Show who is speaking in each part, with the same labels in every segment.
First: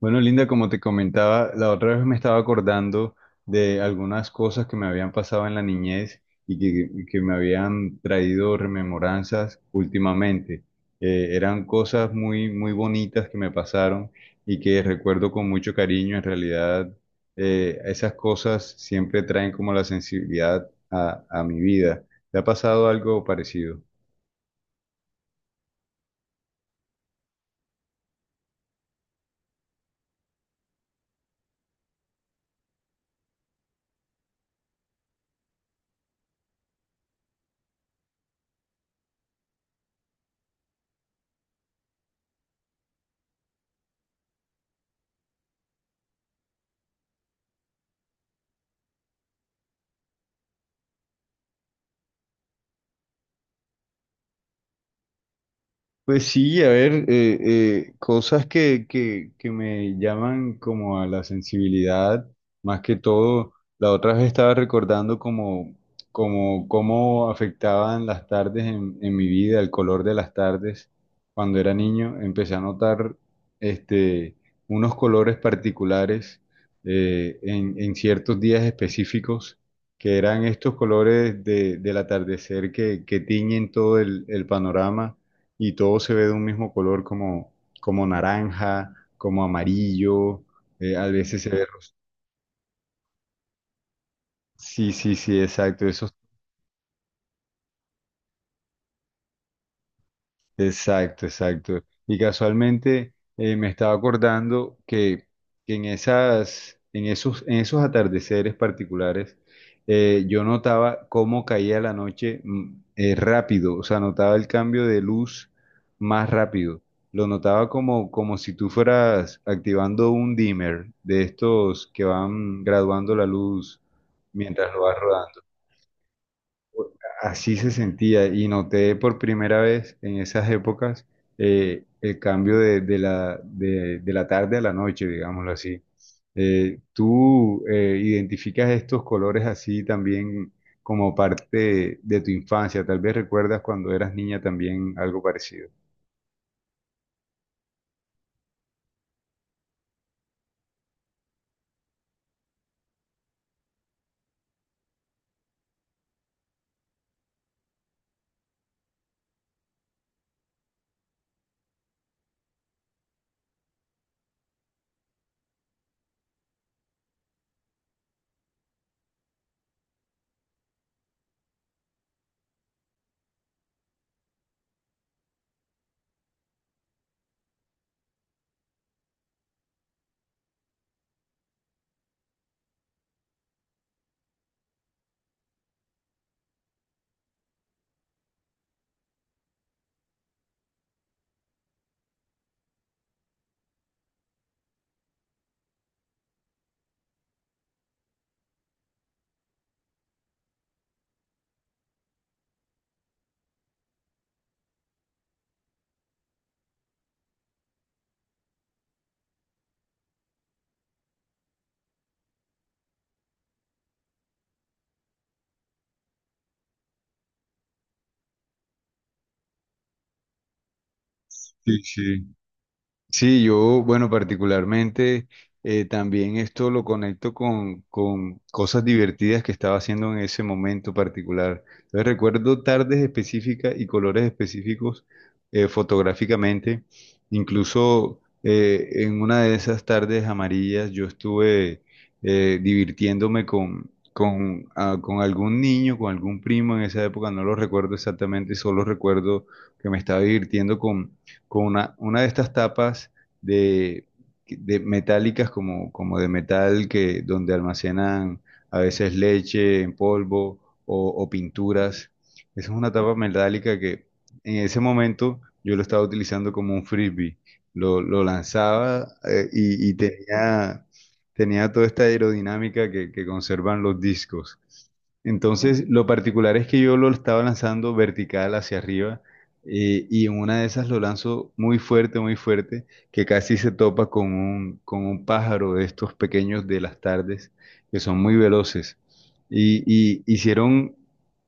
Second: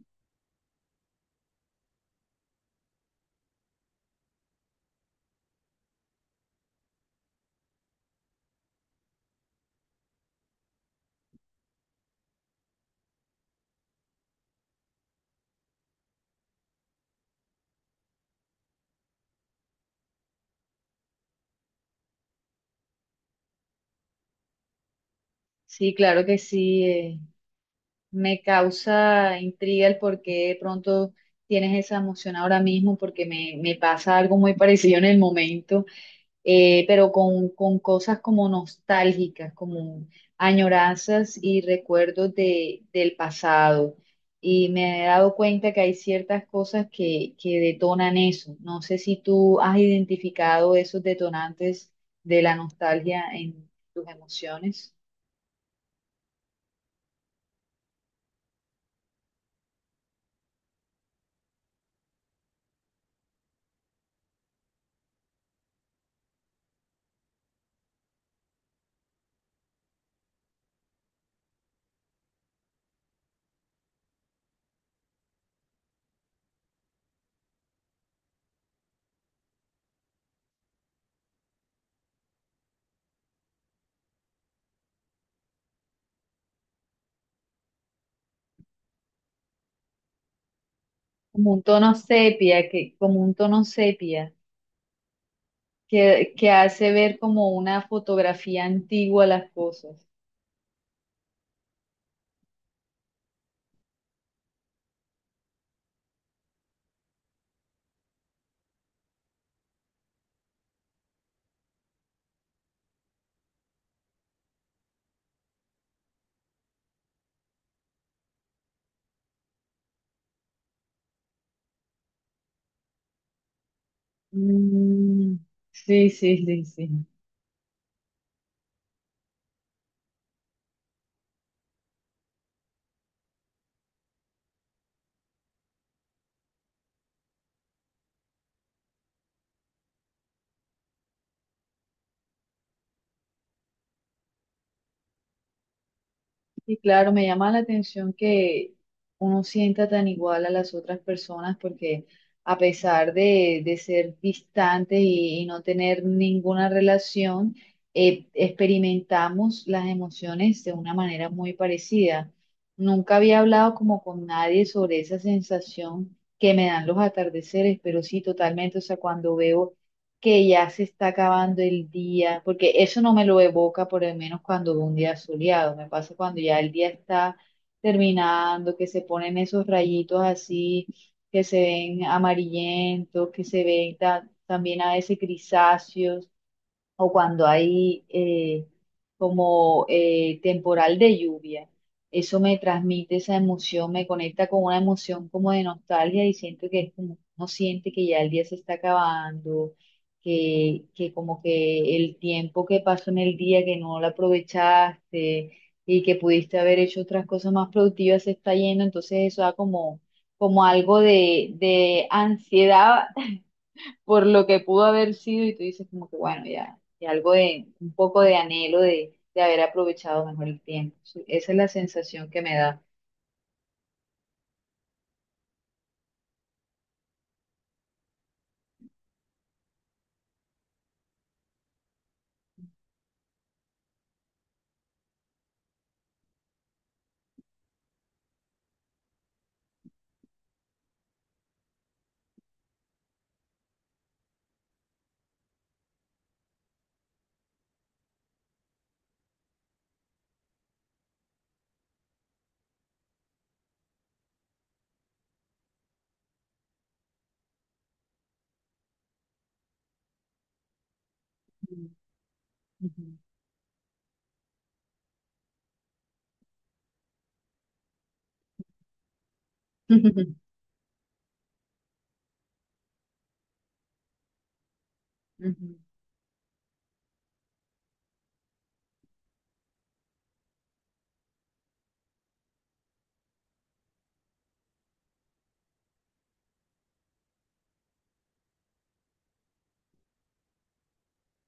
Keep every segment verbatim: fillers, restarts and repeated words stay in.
Speaker 1: Bueno, Linda, como te comentaba, la otra vez me estaba acordando de algunas cosas que me habían pasado en la niñez y que, y que me habían traído rememoranzas últimamente. Eh, eran cosas muy, muy bonitas que me pasaron y que recuerdo con mucho cariño. En realidad, eh, esas cosas siempre traen como la sensibilidad a, a mi vida. ¿Te ha pasado algo parecido?
Speaker 2: Sí, claro que sí. Eh, me causa intriga el por qué de pronto tienes esa emoción ahora mismo, porque me, me pasa algo muy parecido en el momento, eh, pero con, con cosas como nostálgicas, como añoranzas y recuerdos de, del pasado. Y me he dado cuenta que hay ciertas cosas que, que detonan eso. No sé si tú has identificado esos detonantes de la nostalgia en tus emociones.
Speaker 1: Pues sí, a ver, eh, eh, cosas que, que, que me llaman como a la sensibilidad, más que todo, la otra vez estaba recordando como, como cómo afectaban las tardes en, en mi vida, el color de las tardes. Cuando era niño empecé a notar este, unos colores particulares eh, en, en ciertos días específicos, que eran estos colores de, del atardecer que, que tiñen todo el el panorama y todo se ve de un mismo color como, como naranja, como amarillo, eh, a veces se
Speaker 2: Como un
Speaker 1: ve...
Speaker 2: tono
Speaker 1: ros-
Speaker 2: sepia, que, como un tono sepia,
Speaker 1: Sí, sí, sí, exacto. Esos.
Speaker 2: que, que hace ver como una fotografía antigua las cosas.
Speaker 1: Exacto, exacto. Y casualmente eh, me estaba acordando que, que en esas, en esos, en esos atardeceres particulares, eh, yo notaba cómo caía la noche, mm, eh, rápido, o sea, notaba el cambio de luz más rápido. Lo notaba como, como si tú fueras activando un dimmer de estos que van graduando la luz mientras lo vas
Speaker 2: Mm,
Speaker 1: rodando.
Speaker 2: sí, sí, sí, sí.
Speaker 1: Así se sentía y noté por primera vez en esas épocas eh, el cambio de, de la, de, de la tarde a la noche, digámoslo así. Eh, ¿tú eh, identificas estos colores así también como parte de tu infancia? Tal vez recuerdas cuando eras niña también algo parecido.
Speaker 2: Y claro, me llama la atención que uno sienta tan igual a las otras personas porque a pesar de, de ser distantes y, y no tener ninguna relación, eh, experimentamos las emociones de una manera muy parecida. Nunca había hablado como con nadie sobre esa sensación que me dan los atardeceres, pero sí totalmente, o sea, cuando veo que ya se está acabando el día, porque eso no me lo evoca por lo menos cuando veo un día soleado, me pasa cuando ya el día está terminando, que se ponen esos rayitos así, que se ven amarillentos, que se ven ta- también a veces grisáceos o cuando hay eh, como eh, temporal de lluvia. Eso me transmite esa emoción, me conecta con una emoción como de nostalgia y siento que es como, uno siente que ya el día se está acabando, que, que como que el tiempo que pasó en el día que no lo aprovechaste y que pudiste haber hecho otras cosas más productivas se está yendo, entonces eso da como, como algo de, de ansiedad por lo que pudo haber sido y tú dices como que bueno, ya, ya algo de, un poco de anhelo de, de haber aprovechado mejor el tiempo. Sí, esa es la
Speaker 1: Sí,
Speaker 2: sensación
Speaker 1: sí.
Speaker 2: que me da.
Speaker 1: Sí, yo, bueno, particularmente, eh, también esto lo conecto con, con cosas divertidas que estaba haciendo en ese momento particular. Entonces, recuerdo tardes específicas y colores específicos eh, fotográficamente. Incluso eh, en una de esas tardes amarillas yo estuve eh, divirtiéndome con, con, ah, con algún niño, con algún primo en esa época, no lo recuerdo exactamente, solo recuerdo que me estaba divirtiendo con con una, una de estas tapas de, de metálicas como, como de metal que donde almacenan a veces leche en polvo o, o
Speaker 2: Ujú.
Speaker 1: pinturas. Esa es una
Speaker 2: Ujú,
Speaker 1: tapa metálica que en ese momento yo lo estaba utilizando como un frisbee. Lo, lo lanzaba, eh, y, y tenía, tenía toda esta aerodinámica que, que conservan los discos.
Speaker 2: ujú,
Speaker 1: Entonces, lo particular es que yo lo estaba lanzando vertical hacia arriba, eh, y en una de esas lo lanzo muy fuerte, muy fuerte, que casi se topa con un, con un pájaro de estos pequeños de las tardes, que son muy veloces. Y, y hicieron,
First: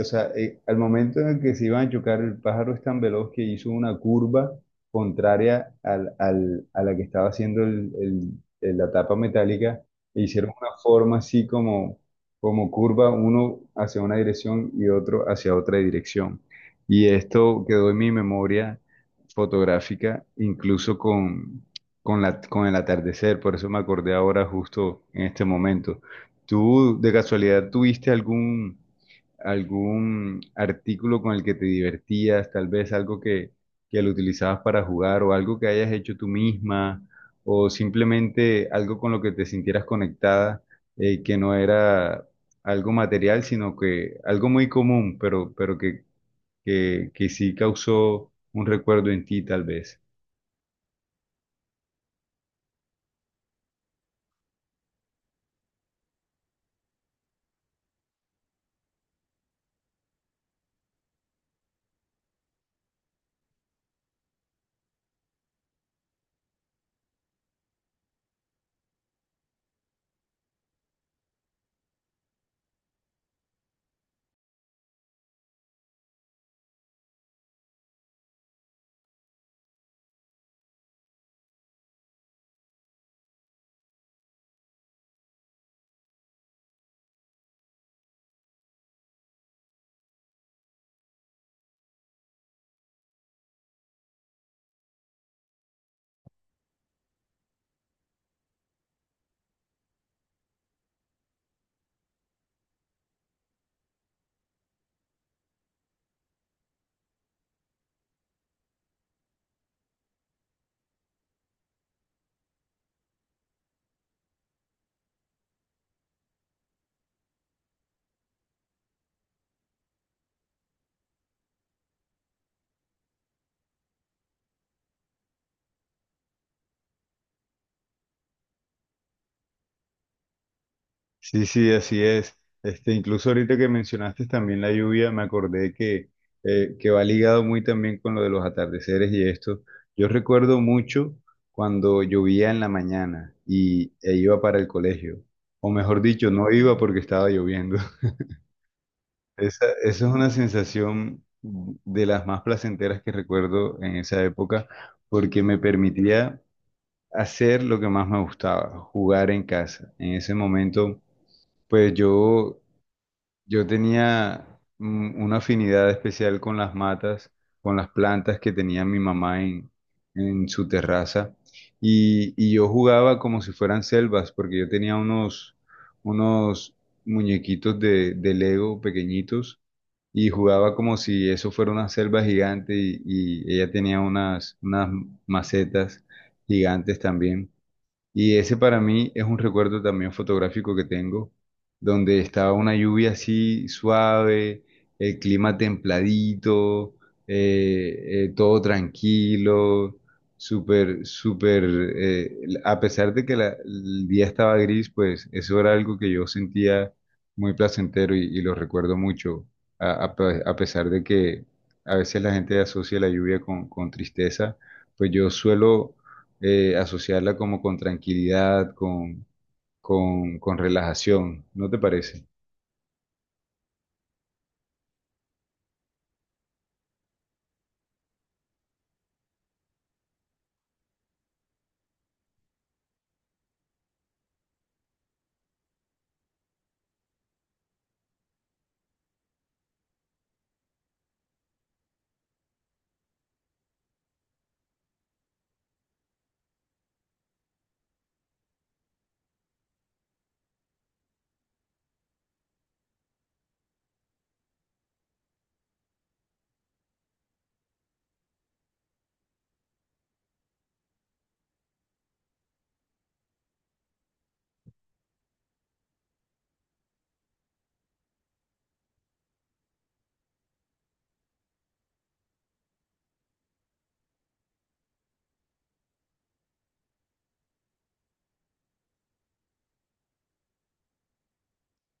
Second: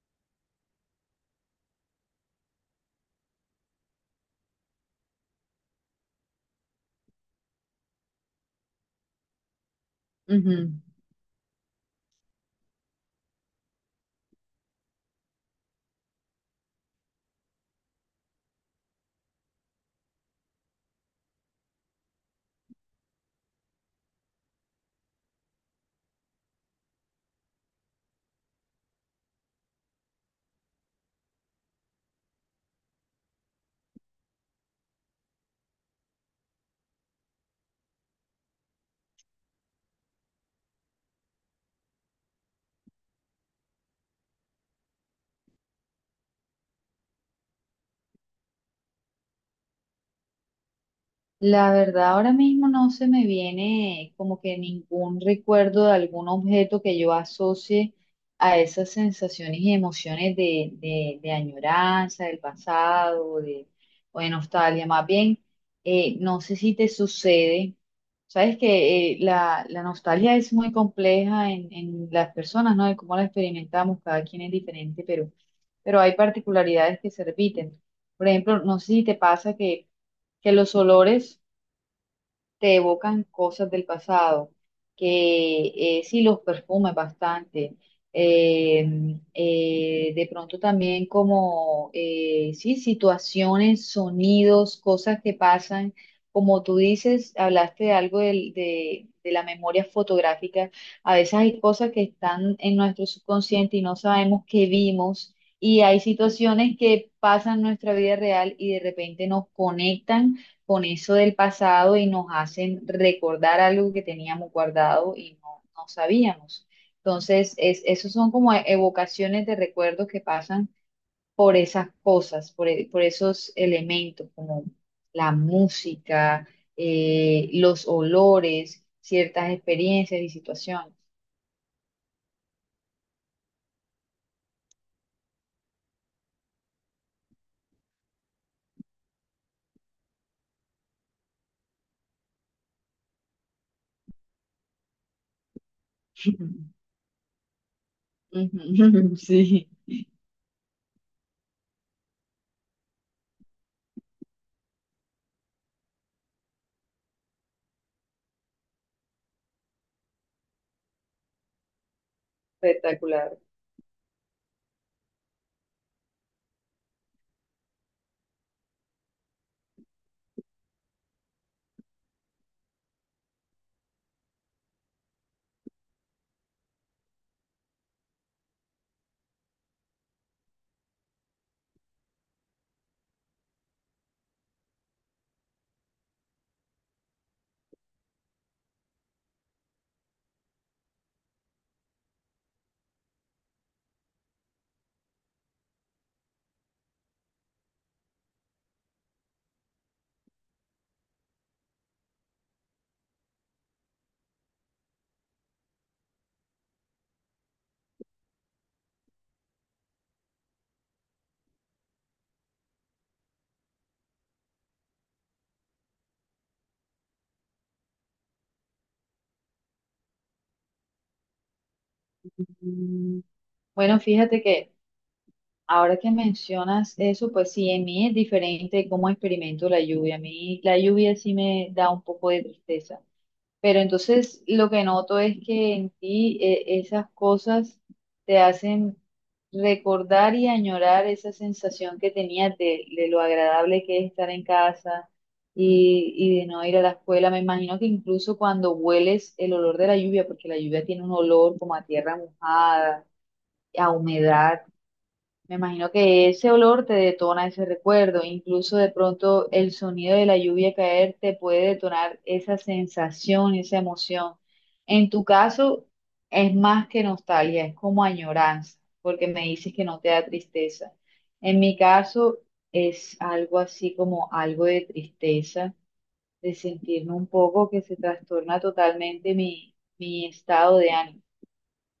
Speaker 1: o sea, eh, Al momento en el que se iban a chocar, el pájaro es tan veloz que hizo una curva contraria al- al- a la que estaba haciendo el- el- el- la tapa metálica, e hicieron una
Speaker 2: ujú.
Speaker 1: forma así como, como curva, uno hacia una dirección y otro hacia otra dirección. Y esto quedó en mi memoria fotográfica, incluso con, con la, con el atardecer, por eso me acordé ahora justo en este momento. ¿Tú de casualidad tuviste algún, algún artículo con el que te divertías, tal vez algo que, que lo utilizabas para jugar o algo que hayas hecho tú misma o simplemente algo con lo que te sintieras conectada, eh, que no era algo material, sino que algo muy común, pero, pero que que, que sí causó un recuerdo en ti, tal vez.
Speaker 2: La verdad, ahora mismo no se me viene como que ningún recuerdo de algún objeto que yo asocie a esas sensaciones y emociones de, de, de añoranza, del pasado, de, o de nostalgia. Más bien, eh, no sé si te sucede, sabes que eh, la, la nostalgia es muy compleja en, en las personas, ¿no? De cómo la experimentamos, cada quien es diferente, pero, pero hay particularidades que se repiten. Por ejemplo, no sé si te pasa que, que los olores te evocan cosas del pasado, que eh, sí los perfumes bastante. eh, eh, de pronto también como, eh, sí, situaciones, sonidos, cosas que pasan. Como tú dices, hablaste de algo del- de, de la memoria fotográfica. A veces hay cosas que están en nuestro subconsciente y no sabemos que vimos. Y hay situaciones que pasan en nuestra vida real y de repente nos conectan con eso del pasado y nos hacen recordar algo que teníamos guardado y no, no sabíamos. Entonces, es, esos son como evocaciones de recuerdos que pasan por esas cosas, por, e- por esos elementos, como la música, eh, los olores, ciertas experiencias y situaciones.
Speaker 1: Sí, sí, así es. Este, incluso ahorita que mencionaste también la lluvia, me acordé que, eh, que va ligado muy también con lo de los atardeceres y esto. Yo recuerdo mucho cuando llovía en la mañana y e iba para el colegio. O mejor dicho, no iba porque estaba lloviendo.
Speaker 2: Ujú,
Speaker 1: Esa,
Speaker 2: sí,
Speaker 1: esa es una sensación de las más placenteras que recuerdo en esa época porque me permitía hacer lo que más me gustaba, jugar en casa. En ese momento, pues yo,
Speaker 2: espectacular.
Speaker 1: yo tenía, mm, una afinidad especial con las matas, con las plantas que tenía mi mamá en, en su terraza. Y, y yo jugaba como si fueran selvas, porque yo tenía unos, unos muñequitos de, de Lego pequeñitos y jugaba como si eso fuera una selva gigante y, y ella tenía unas, unas macetas gigantes también. Y ese para mí es un recuerdo también fotográfico que tengo, donde estaba una lluvia así suave, el clima templadito, eh, eh, todo tranquilo, súper, súper, eh, a pesar de que la- el día estaba gris, pues eso era algo que yo sentía muy placentero y, y lo recuerdo mucho, a, a pe- a pesar de que a veces la gente asocia la lluvia con, con tristeza, pues yo suelo eh, asociarla como con tranquilidad, con, con, con relajación, ¿no te parece?
Speaker 2: Mm, bueno, fíjate que ahora que mencionas eso, pues sí, en mí es diferente cómo experimento la lluvia. A mí la lluvia sí me da un poco de tristeza, pero entonces lo que noto es que en ti eh, esas cosas te hacen recordar y añorar esa sensación que tenías de, de lo agradable que es estar en casa y, y de no ir a la escuela. Me imagino que incluso cuando hueles el olor de la lluvia, porque la lluvia tiene un olor como a tierra mojada, a humedad, me imagino que ese olor te detona ese recuerdo, incluso de pronto el sonido de la lluvia caer te puede detonar esa sensación, esa emoción. En tu caso es más que nostalgia, es como añoranza, porque me dices que no te da tristeza. En mi caso es algo así como algo de tristeza, de sentirme un poco que se trastorna totalmente mi, mi estado de ánimo,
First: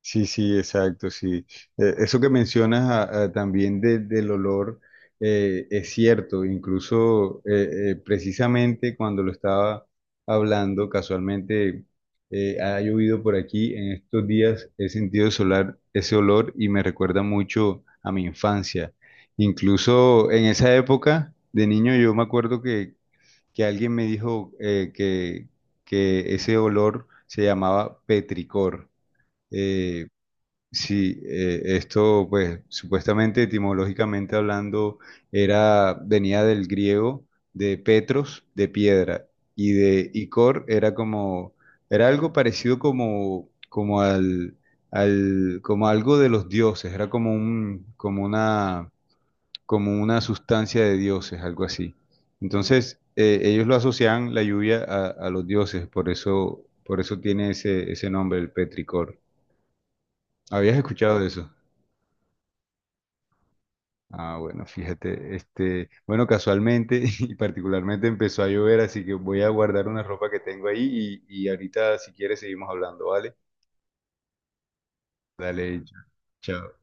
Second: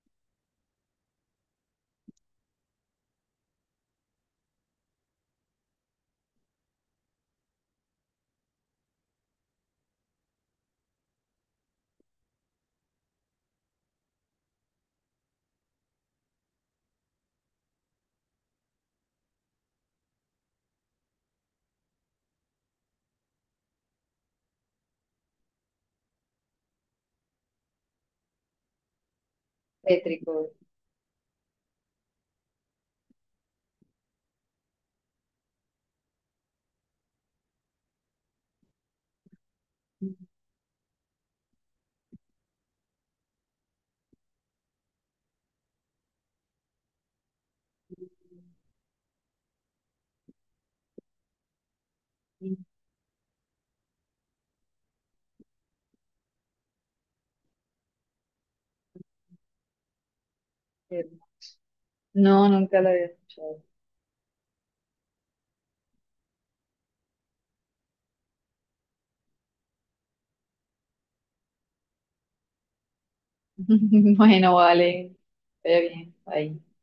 Speaker 1: Sí, sí, exacto, sí. Eh, eso que mencionas, ah, ah, también de- del olor, eh, es cierto, incluso eh, eh, precisamente cuando lo estaba hablando, casualmente eh, ha llovido por aquí, en estos días he sentido solar, ese olor y me recuerda mucho a mi infancia. Incluso en esa época de niño yo me acuerdo que que alguien me dijo, eh, que, que ese olor se llamaba petricor. Eh,
Speaker 2: tétrico.
Speaker 1: sí, eh, esto pues supuestamente etimológicamente hablando era, venía del griego, de petros, de piedra, y de icor, era como, era algo parecido como, como al, al, como algo de los dioses, era como un, como una, como una sustancia de dioses, algo así. Entonces, eh, ellos lo asocian la lluvia a, a los dioses, por eso, por eso tiene ese, ese nombre, el petricor. ¿Habías
Speaker 2: Eh,
Speaker 1: escuchado de eso?
Speaker 2: No, nunca la había escuchado.
Speaker 1: Ah, bueno, fíjate, este, bueno, casualmente y particularmente empezó a llover, así que voy a guardar una ropa que tengo ahí y, y ahorita si quieres seguimos hablando, ¿vale?
Speaker 2: Bueno, vale. Está
Speaker 1: Dale,
Speaker 2: bien. Ahí.
Speaker 1: chao.